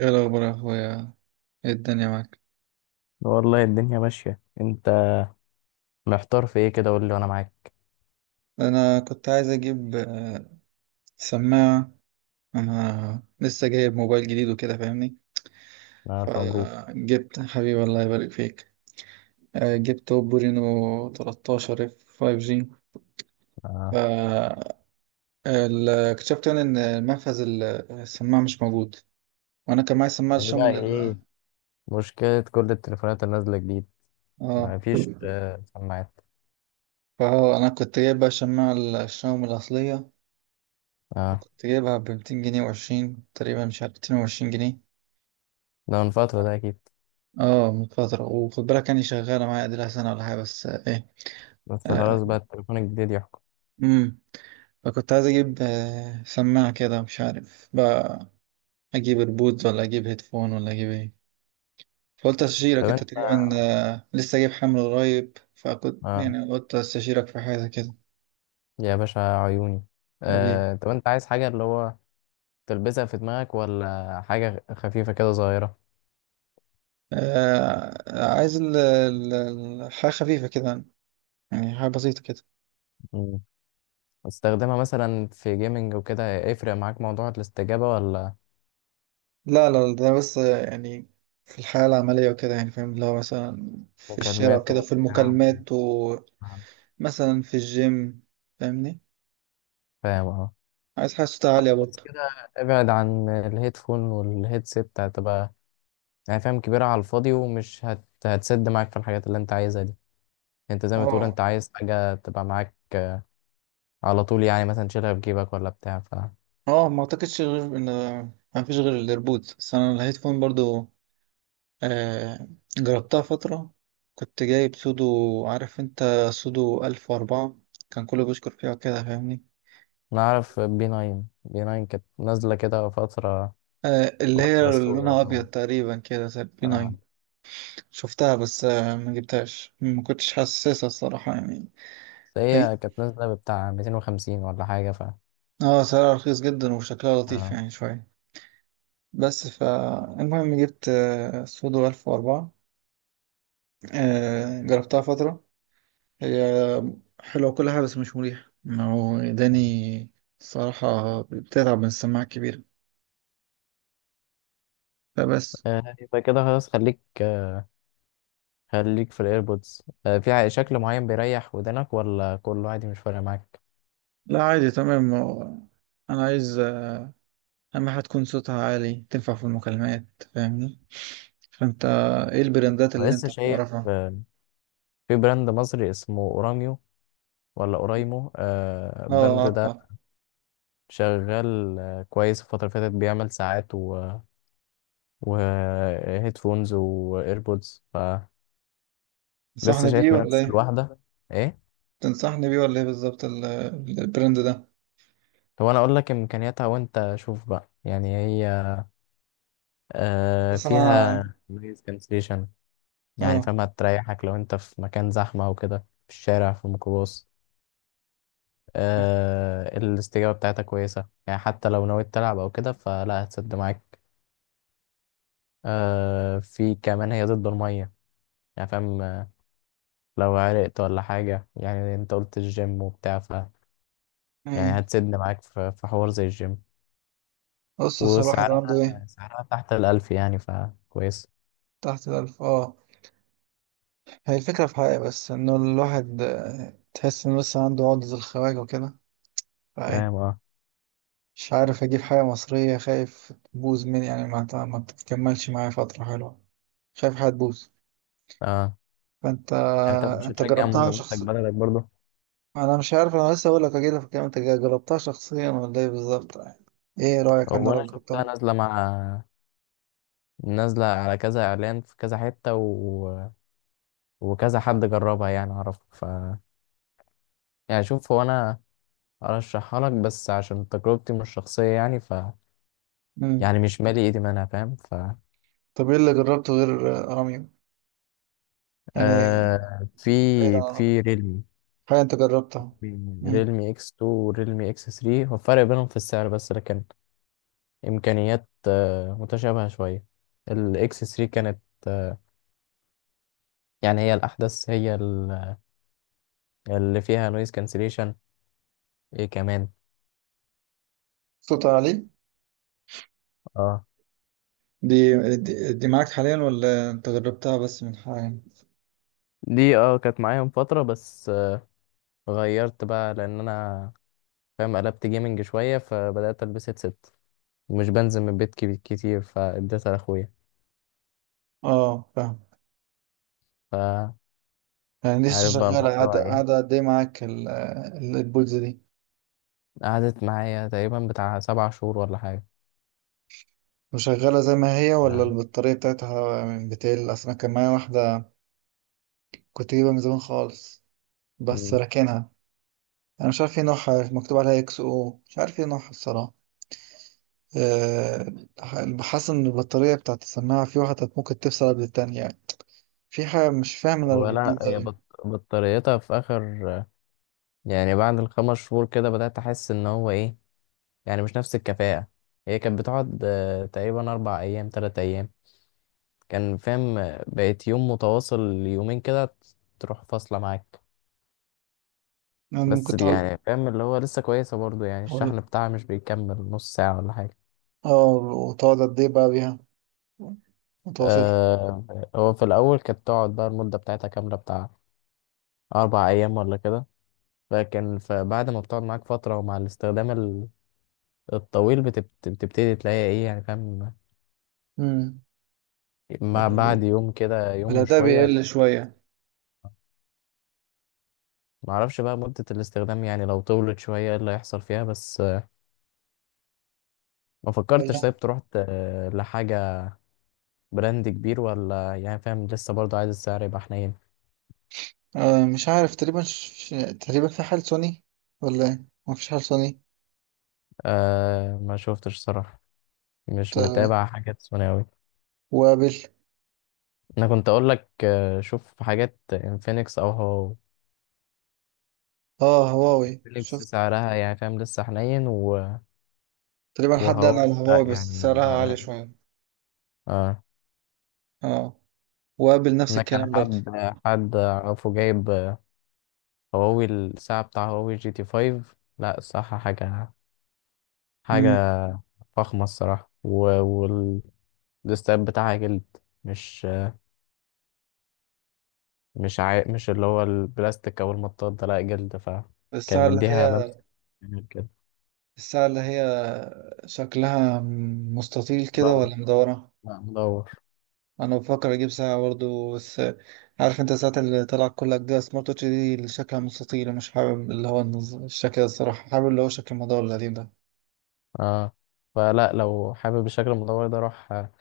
ايه الاخبار يا اخويا؟ ايه الدنيا معاك؟ والله الدنيا ماشية. انت محتار في ايه كده؟ قول لي وانا معاك. انا كنت عايز اجيب سماعه. انا لسه جايب موبايل جديد وكده، فاهمني. انا الف مبروك. فجبت. حبيبي، الله يبارك فيك. جبت اوبو رينو 13 اف 5 جي. ف آه. اكتشفت يعني ان منفذ السماعه مش موجود. وانا كان معايا سماعه يعني شاومي بقى ايه؟ مشكلة كل التليفونات اللي نازلة جديد، اه. ما فيش سماعات. فهو انا كنت جايب بقى سماعه الشاومي الاصليه، اه، كنت جايبها ب 200 جنيه وعشرين تقريبا، مش عارف، 220 جنيه. ده من فترة ده اكيد. اه، من فترة. وخد بالك يعني شغالة معايا، اديلها سنة ولا حاجة، بس ايه. بس خلاص آه، بقى التليفون الجديد يحكم. امم فكنت عايز اجيب سماعة كده، مش عارف بقى اجيب ايربودز ولا اجيب هيدفون ولا اجيب ايه؟ فقلت طب استشيرك انت انت؟ تقريبا. لسه جايب حمل قريب، فكنت اه، يعني قلت استشيرك في حاجة كده. يا باشا عيوني. حبيبي. آه. طب انت عايز حاجة اللي هو تلبسها في دماغك ولا حاجة خفيفة كده صغيرة؟ آه، عايز الحاجة خفيفة كده، يعني حاجة بسيطة كده. مم. استخدمها مثلا في جيمنج وكده، يفرق معاك موضوع الاستجابة ولا لا لا لا، ده بس يعني في الحياة العملية وكده، يعني فاهم اللي هو مثلا في الشارع مكالمات وكده، في وبتاع؟ المكالمات. ومثلا في الجيم، فاهمني. فاهم اه. عايز حاجة صوتها عالية بس برضه. كده، ابعد عن الهيدفون والهيدسيت، هتبقى يعني فاهم كبيرة على الفاضي، ومش هتسد معاك في الحاجات اللي انت عايزها دي. انت زي ما تقول، اه، انت عايز حاجة تبقى معاك على طول، يعني مثلا تشيلها في جيبك ولا بتاع ف اه، ما اعتقدش غير ان ما فيش غير الايربودز، بس انا الهيدفون برضه آه جربتها فترة. كنت جايب سودو، عارف انت؟ سودو ألف وأربعة. كان كله بيشكر فيها كده، فاهمني. نعرف. بي 9، بي 9 كانت نازلة كده فترة، اللي هي واحدة السوق لونها أبيض طبعا. تقريبا كده زي البي 9. آه. شفتها بس ما جبتهاش، ما كنتش حاسسها الصراحة يعني. بس حقيقي. هي كانت نازلة بتاع 250 ولا حاجة ف. اه، سعرها رخيص جدا وشكلها لطيف آه. يعني شوية. بس فالمهم جبت سودو ألف وأربعة. جربتها فترة. هي حلوة كل حاجة بس مش مريحة، ما هو إداني الصراحة، بتتعب من السماعة الكبيرة. فبس. يبقى كده خلاص، خليك خليك في الايربودز. في شكل معين بيريح ودنك، ولا كله عادي مش فارق معاك؟ لا، عادي تمام. هو أنا عايز أهم حاجة تكون صوتها عالي، تنفع في المكالمات، فاهمني؟ فأنت إيه البراندات أنا اللي لسه أنت شايف بتعرفها؟ في براند مصري اسمه اوراميو، ولا اورايمو، اه، البراند أعرف. ده شغال كويس الفترة اللي فاتت، بيعمل ساعات و وهيدفونز وايربودز فلسه، تنصحني بيه شايف ولا منافسة ايه؟ الواحدة. ايه؟ تنصحني بيه ولا ايه بالظبط البراند ده؟ طب انا اقول لك امكانياتها وانت شوف بقى، يعني هي بس انا. فيها نويز كانسليشن، يعني اه. فاهمة تريحك لو انت في مكان زحمة وكده، في الشارع في الميكروباص. الاستجابة بتاعتها كويسة، يعني حتى لو نويت تلعب أو كده فلا هتسد معاك. في كمان هي ضد المية، يعني فاهم، لو عرقت ولا حاجة، يعني أنت قلت الجيم وبتاع ف، يعني مم. هتسد معاك في حوار زي الجيم. بص أصل الواحد عنده وسعرها ايه. سعرها تحت الـ1000 يعني فكويس. تحت الألف، اه. هي الفكرة في حاجة بس، إنه الواحد تحس إنه لسه عنده عقدة الخواجة وكده، فايه، فاهم اه. مش عارف أجيب حاجة مصرية، خايف تبوظ مني، يعني ما تكملش معايا فترة حلوة، خايف حاجة تبوظ. اه. فأنت، يعني طب مش أنت هتشجع جربتها منتج شخصيا؟ بلدك برضه؟ أنا مش عارف، أنا لسه أقول لك، أجيلك في الكلام. أنت جربتها شخصيا ولا إيه بالظبط يعني؟ إيه رأيك عنها هو أنا لو شفتها جربتها؟ نازلة مع، نازلة على كذا إعلان في كذا حتة وكذا حد جربها يعني أعرف. يعني شوف، هو انا ارشحها لك، بس عشان تجربتي مش شخصيه، يعني ف، مم. يعني مش مالي ايدي منها فاهم ف طب ايه اللي جربته غير اراميو يعني؟ آه في بعيد عن اراميو، في ريلمي حاجه انت جربتها. مم. ريلمي اكس 2 وريلمي اكس 3، هو الفرق بينهم في السعر بس، لكن امكانيات متشابهه شويه. الاكس 3 كانت آه يعني هي الاحدث، هي اللي فيها نويز كانسليشن. ايه كمان؟ صوت عالي. اه. دي دي معاك حاليا ولا انت جربتها بس من حاليا؟ دي اه كانت معايا من فتره، بس غيرت بقى، لان انا فاهم قلبت جيمنج شويه، فبدات البس هيدسيت ومش بنزل من البيت كتير، فاديتها لاخويا اه، فاهم. فعارف يعني لسه بقى شغاله، الموضوع قاعده ايه. قاعده قد ايه معاك البولز دي؟ قعدت معايا تقريبا بتاع 7 شهور ولا حاجة. وشغاله زي ما هي ولا آه. البطاريه بتاعتها من بتقل؟ اصل انا كان معايا واحده، كنت جايبها من زمان خالص بس مم. راكنها. انا مش عارف ايه نوعها، مكتوب عليها اكس او مش عارف ايه نوعها الصراحه. آه، حاسس ان البطارية بتاعت السماعة في واحدة ممكن تفصل قبل التانية يعني. في حاجة مش فاهم انا ولا الريبوت ده هي أوي. بطاريتها في اخر، يعني بعد الـ5 شهور كده بدأت احس ان هو ايه، يعني مش نفس الكفاءة. هي كانت بتقعد تقريبا 4 ايام 3 ايام، كان فاهم بقيت يوم متواصل يومين كده، تروح فاصلة معاك. يعني بس ممكن تقعد، يعني فاهم اللي هو لسه كويسة برضو، يعني تقول- الشحن بتاعها مش بيكمل نص ساعة ولا حاجة. اه، وتقعد قد ايه بقى بيها متواصل؟ آه. هو في الأول كانت تقعد بقى المدة بتاعتها كاملة بتاع 4 أيام ولا كده، لكن فبعد ما بتقعد معاك فترة ومع الاستخدام الطويل بتبتدي تلاقي إيه، يعني فاهم امم ما بعد ال- يوم كده يوم الأداء وشوية. بيقل شوية معرفش بقى مدة الاستخدام، يعني لو طولت شوية إيه اللي هيحصل فيها، بس ما ولا. فكرتش طيب تروح لحاجة براند كبير، ولا يعني فاهم لسه برضو عايز السعر يبقى حنين. مش عارف تقريبا تقريبا في حال سوني ولا ايه؟ مفيش حال سوني؟ ما شفتش صراحة، مش ت- متابع حاجات ثانوي. وابل. انا كنت اقول لك شوف حاجات انفينكس، او هو اه، هواوي فينيكس، شفت. سعرها يعني فاهم لسه حنين تقريبا حد قال وهو على لا هواوي بس يعني، سعرها لا عالي غالي. شوية. اه. اه، وابل نفس انا كان الكلام برضه. حد اعرفه جايب هواوي، الساعه بتاع هواوي جي تي 5. لا الصراحه حاجه فخمه الصراحه، والاستاب بتاعها جلد، مش آه، مش عا... مش اللي هو البلاستيك او المطاط ده، لا جلد، فكان الساعة اللي مديها هي لمسه جميل كده. الساعة اللي هي شكلها مستطيل كده مدور؟ ولا مدورة؟ لا مدور. أنا بفكر أجيب ساعة برضه. بس عارف أنت الساعات اللي طلعت كلها جديدة، سمارت واتش دي اللي شكلها مستطيل، مش حابب اللي هو الشكل ده الصراحة، حابب اللي هو شكل المدور القديم ده. اه، فلا لو حابب الشكل المدور ده، روح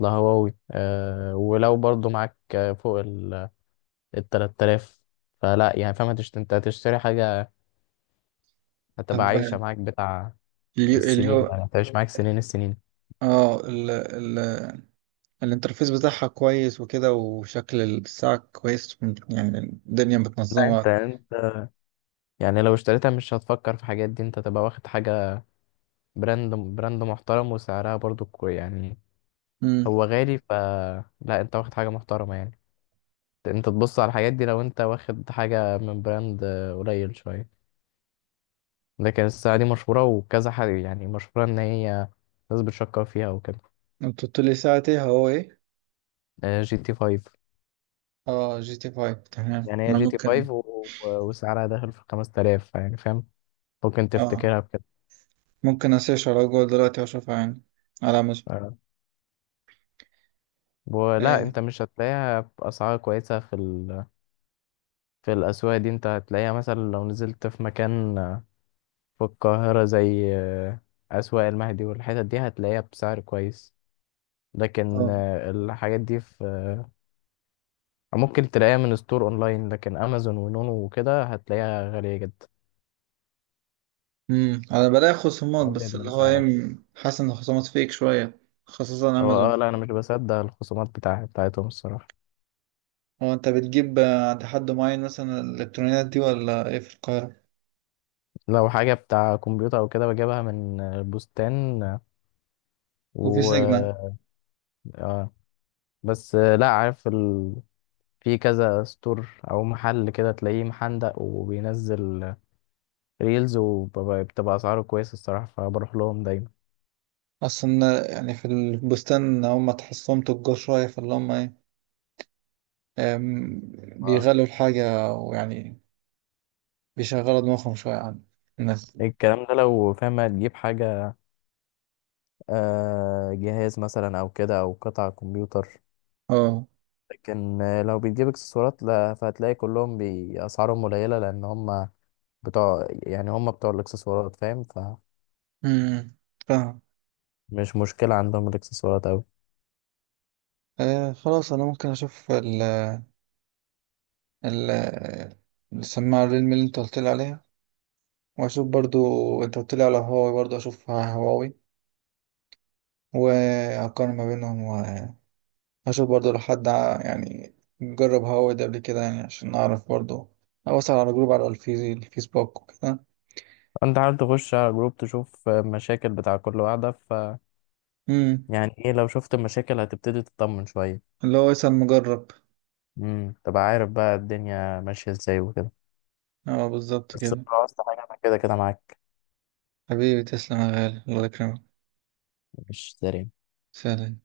لهواوي. ولو برضو معاك فوق ال 3000، فلا يعني فاهم انت هتشتري حاجة هتبقى طب عايشة معاك بتاع اليو السنين، اليو يعني هتعيش معاك سنين السنين. اه، ال ال الانترفيس بتاعها كويس وكده، وشكل الساعة كويس، يعني الدنيا لا متنظمة. انت يعني، لو اشتريتها مش هتفكر في حاجات دي، انت تبقى واخد حاجة براند محترم، وسعرها برضو كوي يعني، امم هو غالي ف، لا انت واخد حاجة محترمة يعني. انت تبص على الحاجات دي لو انت واخد حاجة من براند قليل شوية، لكن الساعة دي مشهورة وكذا حد، يعني مشهورة إن هي ناس بتشكر فيها وكده. انت قلت لي ساعة ايه، هو ايه؟ جي تي فايف. اه، جي تي فايف، تمام. يعني هي انا جي تي فايف وسعرها داخل في 5 تلاف، يعني فاهم ممكن اه تفتكرها بكده. ممكن اسيرش على جوجل دلوقتي واشوفها، يعني على امازون. آه. ولا اه، أنت مش هتلاقيها بأسعار كويسة في الأسواق دي. أنت هتلاقيها مثلا لو نزلت في مكان في القاهرة زي أسواق المهدي والحتت دي، هتلاقيها بسعر كويس. لكن اه. الحاجات دي في، ممكن تلاقيها من ستور اونلاين، لكن امازون ونونو وكده هتلاقيها غالية جدا، انا بلاقي خصومات بس ازيد اللي من هو سعرها. ايه، حاسس ان الخصومات فيك شويه خاصه هو اه، امازون. لا انا مش بصدق الخصومات بتاعتهم الصراحة. هو انت بتجيب عند حد معين مثلا الالكترونيات دي ولا ايه، في القاهره لو حاجة بتاع كمبيوتر او كده بجيبها من بستان وفي سيجما؟ و، اه بس لا عارف في كذا ستور او محل كده تلاقيه محندق، وبينزل ريلز، وبتبقى اسعاره كويسة الصراحة فبروح لهم دايما. اصلا يعني في البستان، هم تحسهم تجار شويه فاللي هم ايه، آم، اه بيغلوا الحاجه ويعني بيشغلوا دماغهم شويه عن الناس. الكلام ده لو فاهم هتجيب حاجة جهاز مثلا او كده، او قطع كمبيوتر، اه. لكن لو بتجيب اكسسوارات لا، فهتلاقي كلهم بأسعارهم قليلة، لأن هم بتوع، يعني هم بتوع الاكسسوارات فاهم، فمش امم فاهم. مشكلة عندهم الاكسسوارات أوي. خلاص، انا ممكن اشوف ال- السماعة الريلمي اللي انت قلت لي عليها، واشوف برضو. انت قلت لي على هواوي برضو، اشوف هواوي واقارن ما بينهم. واشوف برضو لو حد يعني جرب هواوي ده قبل كده، يعني عشان اعرف برضو. اوصل على جروب، على الفيسبوك وكده. أنت عارف تخش على جروب تشوف مشاكل بتاع كل واحدة ف امم يعني إيه، لو شفت مشاكل هتبتدي تطمن شوية. اللي هو يسأل مجرب. تبقى عارف بقى الدنيا ماشية ازاي وكده. اه، بالظبط بس لو كده. عاوزت حاجة أنا كده كده معاك. حبيبي، تسلم يا غالي، الله يكرمك. مش داري. سلام.